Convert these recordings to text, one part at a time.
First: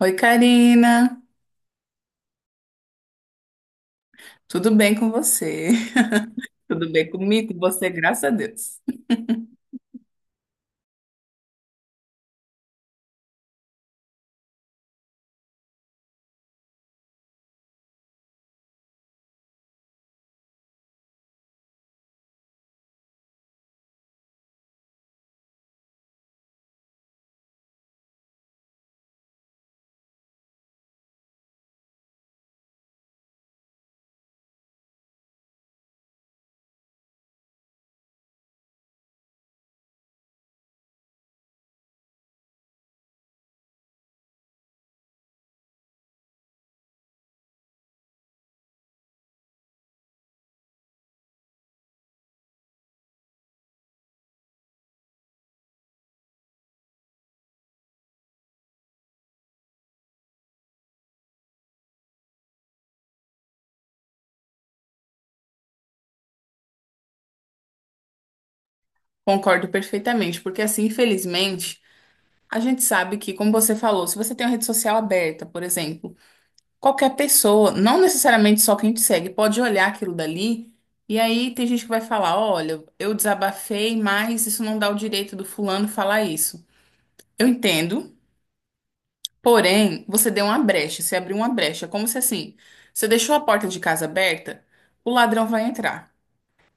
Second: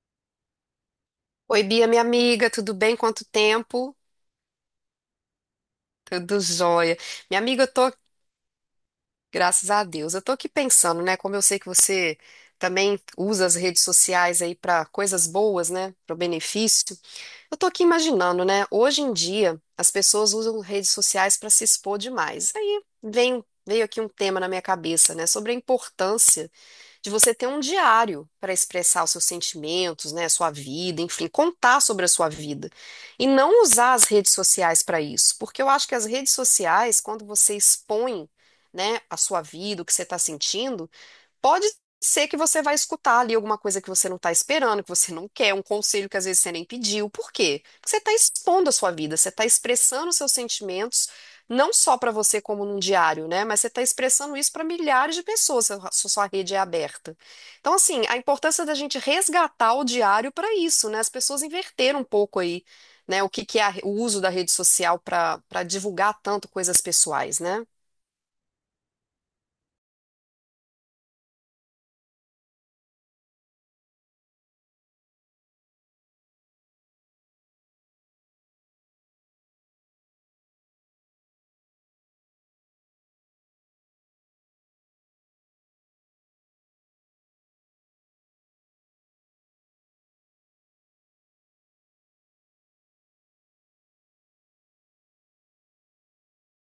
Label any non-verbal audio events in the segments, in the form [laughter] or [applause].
Oi, Karina. Oi, Bia, minha amiga, tudo bem? Quanto tempo? Tudo bem com você? Tudo [laughs] Tudo jóia. bem Minha comigo, com amiga, eu você, tô, graças a Deus. graças [laughs] a Deus, eu tô aqui pensando, né? Como eu sei que você também usa as redes sociais aí para coisas boas, né? Para o benefício. Eu tô aqui imaginando, né? Hoje em dia, as pessoas usam redes sociais para se expor demais. Veio aqui um tema na minha cabeça, né? Sobre a importância de você ter um diário para expressar os seus sentimentos, né, sua vida, enfim, contar sobre a sua vida. E não usar as redes sociais para isso, porque eu acho que as redes sociais, quando você expõe, né, a sua vida, o que você está sentindo, pode ser que você vai escutar ali alguma coisa que você não está esperando, que você não quer, um conselho que às vezes você nem pediu. Por quê? Porque você está expondo a sua vida, você está expressando os seus sentimentos, não só para você como num diário, né? Mas você está expressando isso para milhares de pessoas, se a sua rede é aberta. Então, assim, a importância da gente resgatar o diário para isso, né? As pessoas inverteram um pouco aí, né? O que é o uso da rede social para divulgar tanto coisas pessoais, né? Concordo perfeitamente, porque assim, infelizmente, a gente sabe que, como você falou, se você tem uma rede social aberta, por exemplo, qualquer pessoa, não necessariamente só quem te segue, pode olhar aquilo dali e aí tem gente que vai falar: olha, eu desabafei, mas isso não dá o direito do fulano falar isso. Eu entendo, porém, você deu uma brecha, você abriu uma brecha. Como se assim, você deixou a porta de casa aberta, o ladrão vai entrar.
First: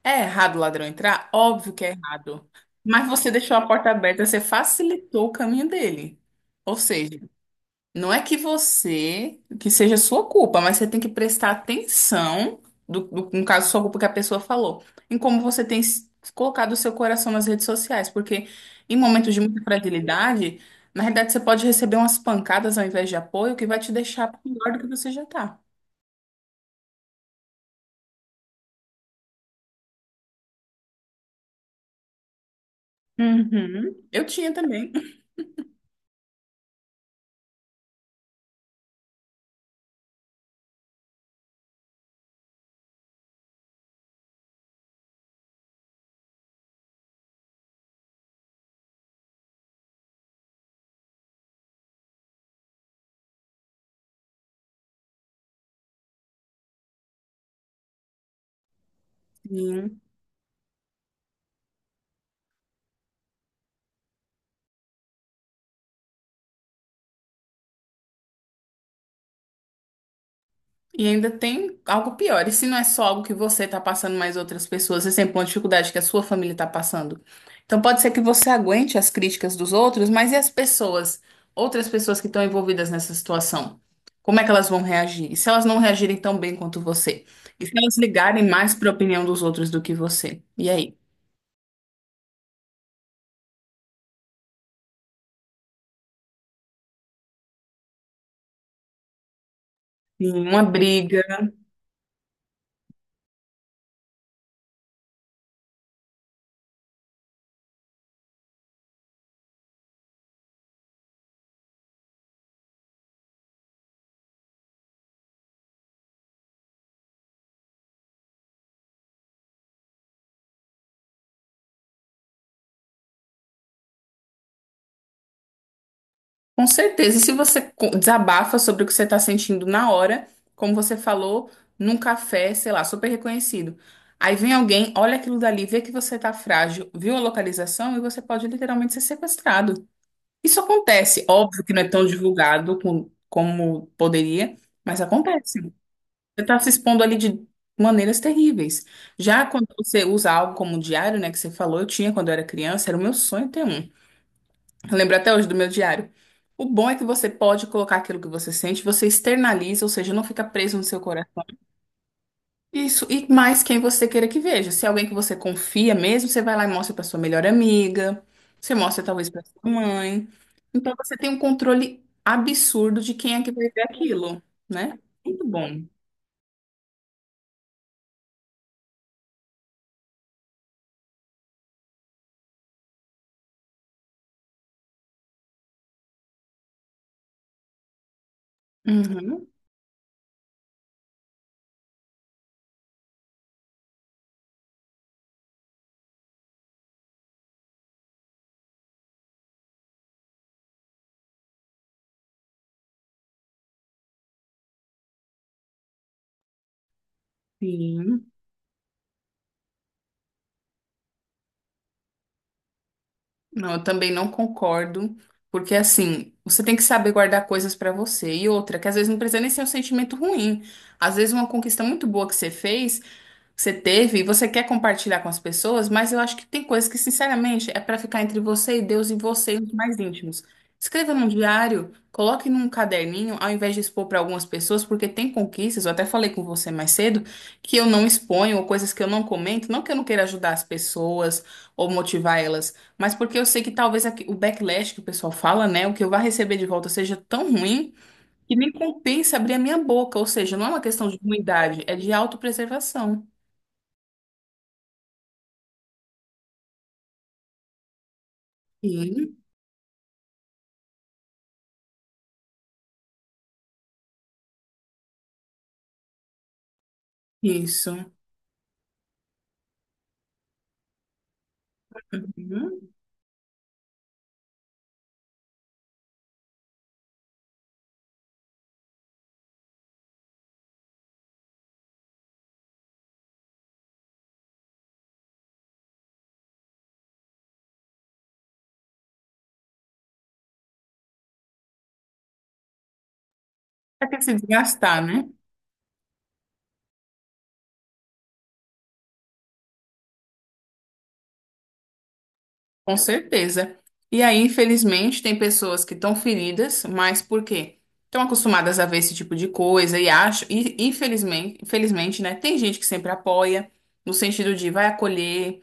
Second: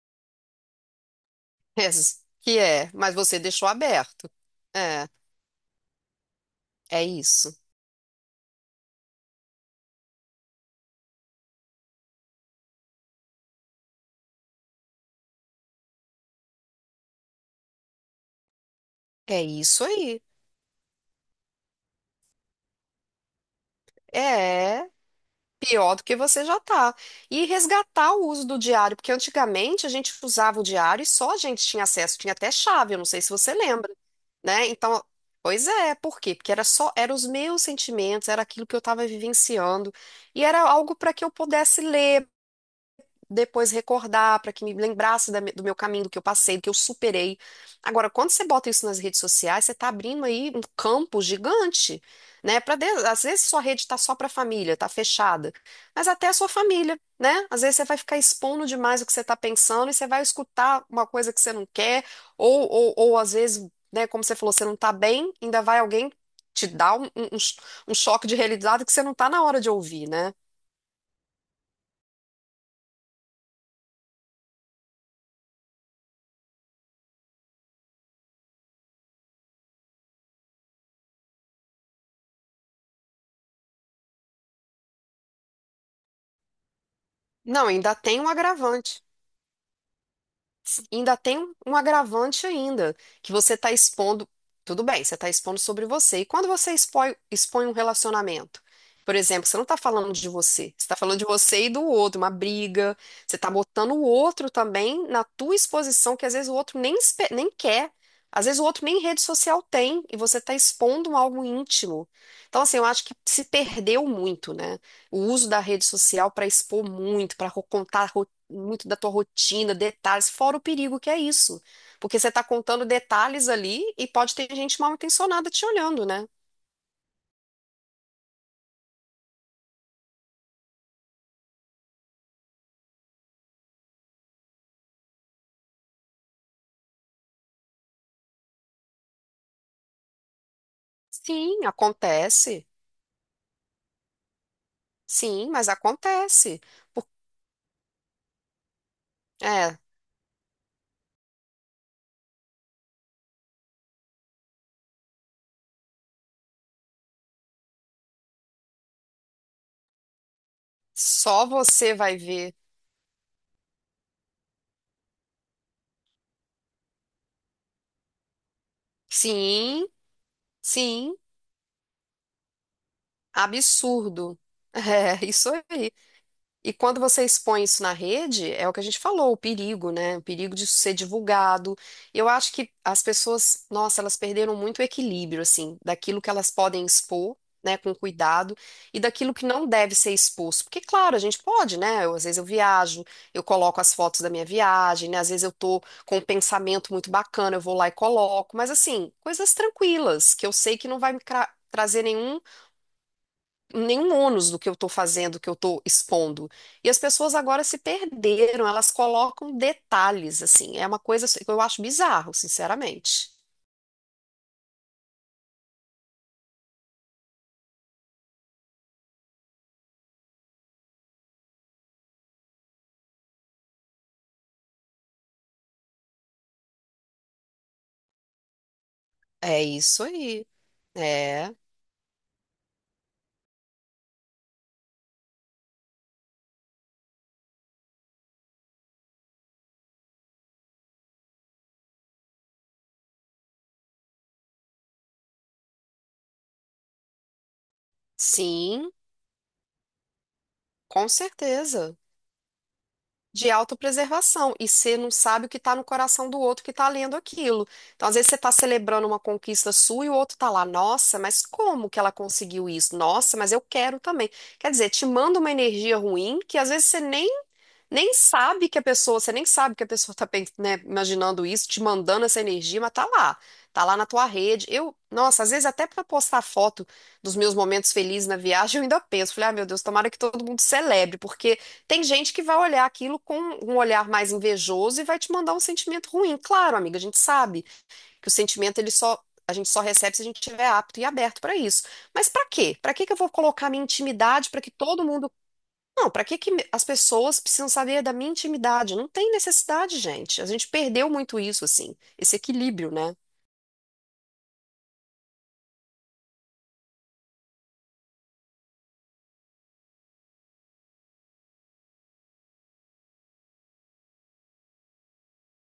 É errado o ladrão entrar? Óbvio que é [laughs] errado. Que é, Mas mas você você deixou a deixou porta aberta, aberto. você É. facilitou o caminho dele. Ou É seja, isso. não é que você, que seja sua culpa, mas você tem que prestar atenção, no caso, sua culpa que a pessoa falou, em como você tem colocado o seu coração nas redes sociais, porque em momentos de É muita isso aí. fragilidade, na realidade você pode receber umas pancadas ao invés de apoio, que vai te deixar pior do que É você já tá. pior do que você já tá. E resgatar o uso do diário, porque antigamente a gente usava o diário e só a gente tinha acesso, tinha até chave, eu não sei se você lembra, Uhum. Eu tinha né? também. Então, pois é, por quê? Porque era só, eram os meus sentimentos, era aquilo que eu estava vivenciando, e era algo para que eu pudesse ler, depois recordar, para que me lembrasse do meu caminho, do que eu passei, do que eu superei. Agora, quando você bota isso nas redes sociais, você está abrindo aí um campo gigante, né? Para às vezes sua rede está só para a família, está fechada, mas até a sua família, né? Às vezes você vai ficar expondo demais o que você está pensando e [laughs] você vai escutar uma coisa que você não quer, ou às vezes, né, como você falou, você não está bem, ainda vai alguém te dar um choque de realidade que você não está na hora de ouvir, né? E ainda tem algo pior. E se não é só algo que você está passando, mas outras pessoas, você sempre tem uma dificuldade que a sua família está passando. Então pode ser que você aguente as críticas dos outros, mas e as pessoas, outras pessoas que estão envolvidas nessa situação? Como é que elas vão reagir? E se elas não reagirem tão bem quanto você? E Não, se ainda elas tem um ligarem mais para a agravante. opinião dos outros do que você? E Mas aí? ainda tem um agravante ainda, que você está expondo, tudo bem, você está expondo sobre você. E quando você expõe, expõe um relacionamento, por exemplo, você não está falando de Sim, uma você, você está falando briga. de você e do outro, uma briga, você está botando o outro também na tua exposição, que às vezes o outro nem, nem quer. Às vezes o outro nem rede social tem e você está expondo algo íntimo. Então, assim, eu acho que se perdeu muito, né? O uso da rede social para expor muito, para contar muito da tua rotina, detalhes, fora o perigo que é isso. Porque você está contando detalhes ali e pode ter gente mal intencionada te olhando, né? Com certeza. E se você desabafa sobre o que você está sentindo na hora, como você falou, num café, sei lá, super reconhecido. Aí vem alguém, olha aquilo dali, vê que você está frágil, viu a localização e você pode literalmente ser sequestrado. Isso acontece. Óbvio Sim, que não é tão acontece. divulgado como poderia, mas Sim, acontece. mas Você está acontece. se expondo Por- ali de maneiras terríveis. Já quando É, você usa algo como diário, né, que você falou, eu tinha quando eu era criança, era o meu sonho ter um. Eu lembro até hoje do meu diário. O bom é que você pode colocar aquilo que você sente, você externaliza, ou seja, não fica preso no seu coração. só você vai ver. Isso, e mais quem você queira que veja. Se é alguém que você confia mesmo, você vai lá e mostra para sua melhor amiga, você mostra talvez para sua Sim, mãe. Então você sim, tem um controle absurdo de quem é que vai ver absurdo. aquilo, [laughs] né? É, Muito isso bom. aí. E quando você expõe isso na rede, é o que a gente falou, o perigo, né? O perigo disso ser divulgado. Eu acho que as pessoas, nossa, elas perderam muito o equilíbrio, assim, daquilo que elas podem expor, né, com cuidado, e daquilo que Uhum, não deve ser exposto. Porque, claro, a gente pode, né? Eu, às vezes eu viajo, eu coloco as fotos da minha viagem, né? Às vezes eu tô com um pensamento muito bacana, eu vou lá e coloco. Mas, assim, coisas tranquilas, que eu sei que não vai trazer nenhum ônus do que eu estou fazendo, do que eu estou expondo. E as pessoas agora se sim. perderam, elas colocam detalhes, assim. É uma coisa que eu acho bizarro, sinceramente. Não, eu também não concordo, porque assim, você tem que saber guardar coisas pra você. E outra, que às vezes não precisa nem ser um sentimento ruim. Às vezes uma conquista muito boa que você fez, que você teve e você quer compartilhar com as pessoas, mas eu acho que tem coisas que, sinceramente, é para ficar entre você e Deus e você e É os mais isso íntimos. aí. Escreva num É, diário, coloque num caderninho, ao invés de expor para algumas pessoas, porque tem conquistas, eu até falei com você mais cedo, que eu não exponho, ou coisas que eu não comento, não que eu não queira ajudar as pessoas ou motivar elas, mas porque eu sei que talvez o backlash que o pessoal fala, né, o que eu vá receber de volta seja tão ruim que nem sim, compensa abrir a minha boca, ou seja, não é uma questão com de ruindade, é certeza. de autopreservação. De autopreservação. E você não sabe o que está no coração do outro que está lendo aquilo. Então, às vezes, você está celebrando uma Sim, conquista sua e o outro está lá, nossa, mas como que ela conseguiu isso? Nossa, mas eu quero também. Quer dizer, te manda uma energia ruim que às vezes você nem isso. nem sabe que a pessoa, você nem sabe que a pessoa tá, né, imaginando isso, te mandando essa energia, Uhum. mas tá lá. Tá lá na tua rede. Eu, nossa, às vezes até pra postar foto dos meus momentos felizes na viagem, eu ainda penso, falei, ah, meu Deus, tomara que todo mundo celebre, porque tem gente que vai olhar aquilo com um olhar mais invejoso e vai te mandar um sentimento ruim. Claro, amiga, a gente sabe que o sentimento ele só a gente só recebe se a gente estiver apto e aberto pra isso. Mas pra quê? Pra que eu vou colocar minha Vai ter que se intimidade pra que desgastar, todo né? mundo não, para que as pessoas precisam saber da minha intimidade? Não tem necessidade, gente. A gente perdeu muito isso, assim, esse equilíbrio, Com né? certeza. E aí, infelizmente, tem pessoas que estão feridas, mas por quê? Estão acostumadas a ver esse tipo de coisa e acho, e infelizmente, infelizmente, né? Tem gente que sempre apoia, no sentido de vai acolher.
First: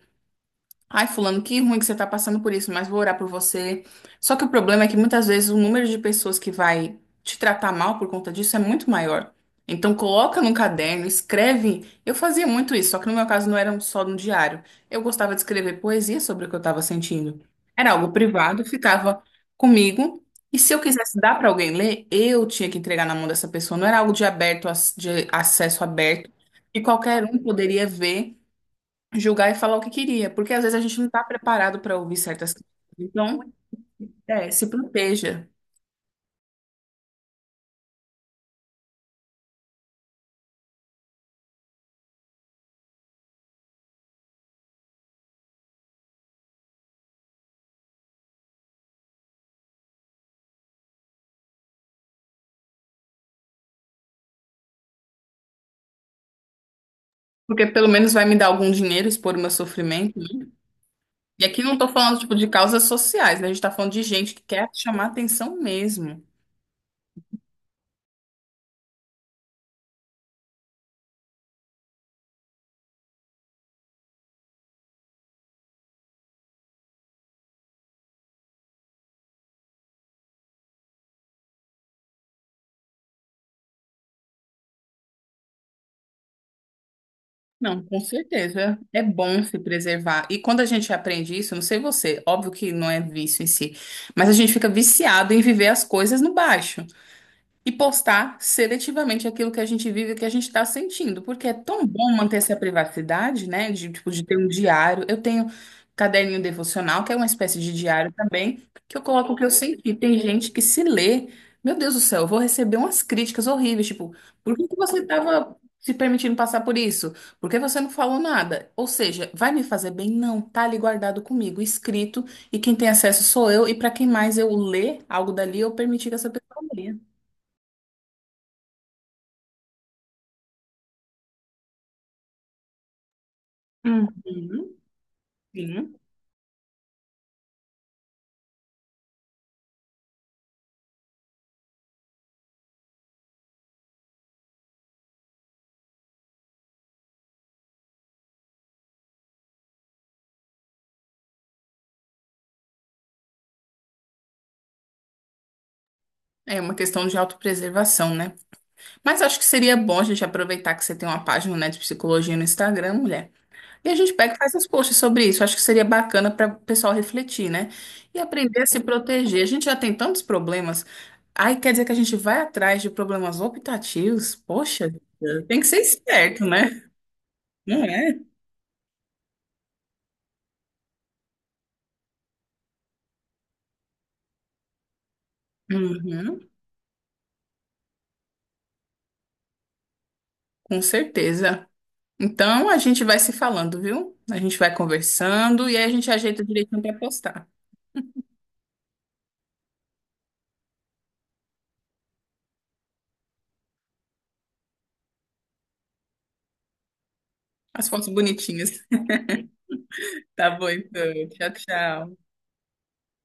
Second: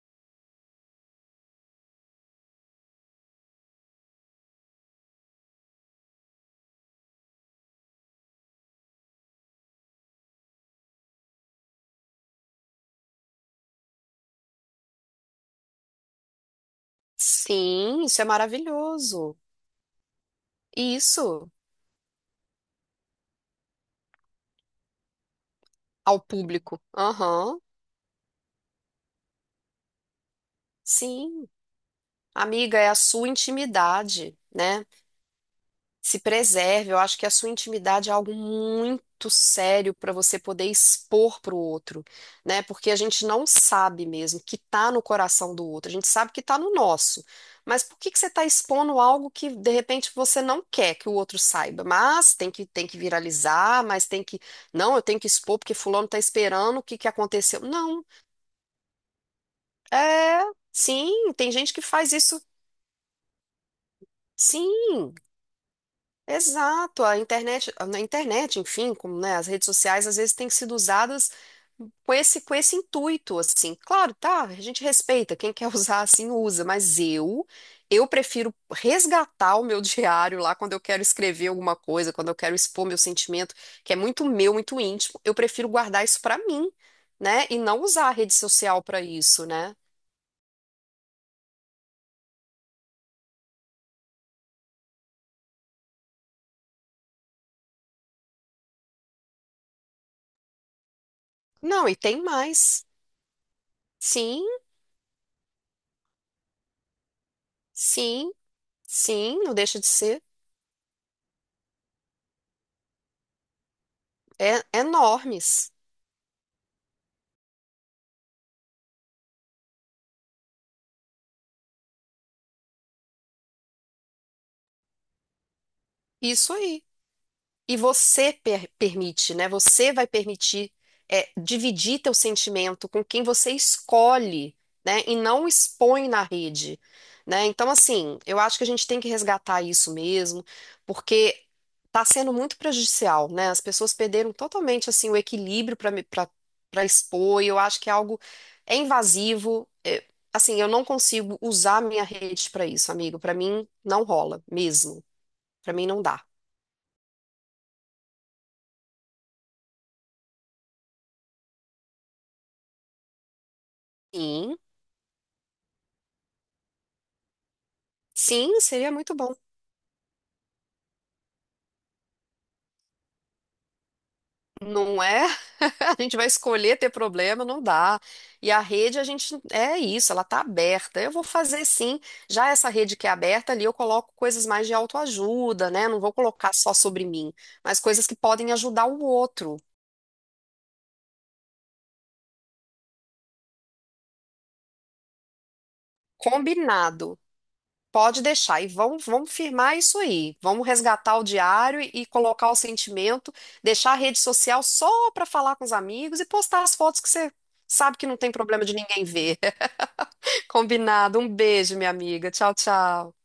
Ai, fulano, que ruim que você tá passando por isso, mas vou orar por você. Só que o problema é que muitas vezes o número de pessoas que vai te tratar mal por conta disso é muito maior. Então coloca num caderno, escreve. Eu fazia muito isso, só que no meu caso não era só no diário. Eu gostava de escrever poesia sobre o que eu estava sentindo. Era Sim, algo isso é privado, ficava maravilhoso. comigo. E se eu quisesse dar para Isso alguém ler, eu tinha que entregar na mão dessa pessoa. Não era algo de aberto, de acesso ao aberto, público. que qualquer um Aham, poderia ver, julgar e falar o que queria, porque às vezes a gente não está sim. preparado para ouvir certas coisas. Amiga, é a sua Então, intimidade, é, se né? proteja, Se preserve. Eu acho que a sua intimidade é algo muito sério para você poder expor para o outro, né? Porque a gente não sabe mesmo o que tá no coração do outro. A gente sabe que tá no nosso. Mas por que que você está expondo algo que de repente você não quer que o outro saiba? Mas tem que viralizar, mas tem que não, eu tenho que expor porque fulano está esperando o que que aconteceu. porque pelo Não, menos vai me dar algum dinheiro expor o meu sofrimento. é, Né? sim, E tem aqui não gente que estou faz falando tipo isso. de causas sociais, né? A gente está falando de gente que quer chamar Sim, atenção mesmo. exato, na internet, enfim, como, né, as redes sociais às vezes têm sido usadas com esse intuito, assim. Claro, tá, a gente respeita, quem quer [laughs] usar assim usa, mas eu prefiro resgatar o meu [laughs] diário lá quando eu quero escrever alguma coisa, quando eu quero expor meu sentimento, que é muito meu, muito íntimo, eu prefiro guardar isso pra mim, né, e não Não, com usar a rede certeza social pra é bom isso, se né? preservar. E quando a gente aprende isso, não sei você, óbvio que não é vício em si, mas a gente fica viciado em viver as coisas no baixo e postar seletivamente aquilo que a gente vive, e que a gente está sentindo, porque é tão Não, e bom tem manter essa mais. privacidade, né? De, tipo, de ter Sim, um diário. Eu tenho caderninho devocional, que é uma espécie de diário sim, também, que eu coloco o sim, que eu não deixa de senti. Tem ser. gente que se lê, meu Deus do céu, eu vou receber umas críticas horríveis, tipo, por É, que que você estava enormes. se permitindo passar por isso? Por que você não falou nada? Ou seja, vai me fazer bem? Não, tá ali guardado comigo, escrito, e quem tem acesso sou eu, e para quem mais eu ler algo dali, eu permiti que essa Isso pessoa aí. leia. E você permite, né? Você vai permitir é, dividir teu sentimento com quem você Uhum, escolhe, né? E não sim. expõe na rede, né? Então, assim, eu acho que a gente tem que resgatar isso mesmo, porque tá sendo muito prejudicial, né? As pessoas perderam totalmente, assim, o equilíbrio para expor, e eu acho que é algo é invasivo. Assim, eu não consigo usar minha rede para isso, amigo. Para mim, não rola mesmo. Para mim, não dá. É uma questão de autopreservação, né? Mas acho que seria bom a gente aproveitar que você tem uma página, né, de psicologia no Instagram, mulher. E a gente pega e faz Sim. uns posts sobre isso. Acho que seria bacana para o pessoal refletir, né? E Sim, aprender a se seria muito bom. proteger. A gente já tem tantos problemas. Aí quer dizer que a gente vai atrás de problemas optativos? Poxa, Não é? tem que ser [laughs] A gente vai esperto, escolher né? ter problema, não Não dá. é? E a rede, a gente é isso, ela tá aberta. Eu vou fazer sim. Já essa rede que é aberta ali, eu coloco coisas mais de autoajuda, né? Não vou Uhum, colocar só sobre mim, mas coisas que podem ajudar o outro. com certeza. Então a gente vai se falando, viu? A gente vai conversando e aí a gente ajeita direitinho para Combinado. postar. Pode deixar. E vamos firmar isso aí. Vamos resgatar o diário e colocar o sentimento, deixar a rede social só para falar com os amigos e postar as fotos que você As sabe que fotos não tem problema bonitinhas. de ninguém ver. Tá bom, então. Combinado. Um Tchau, beijo, minha tchau. amiga. Tchau, tchau.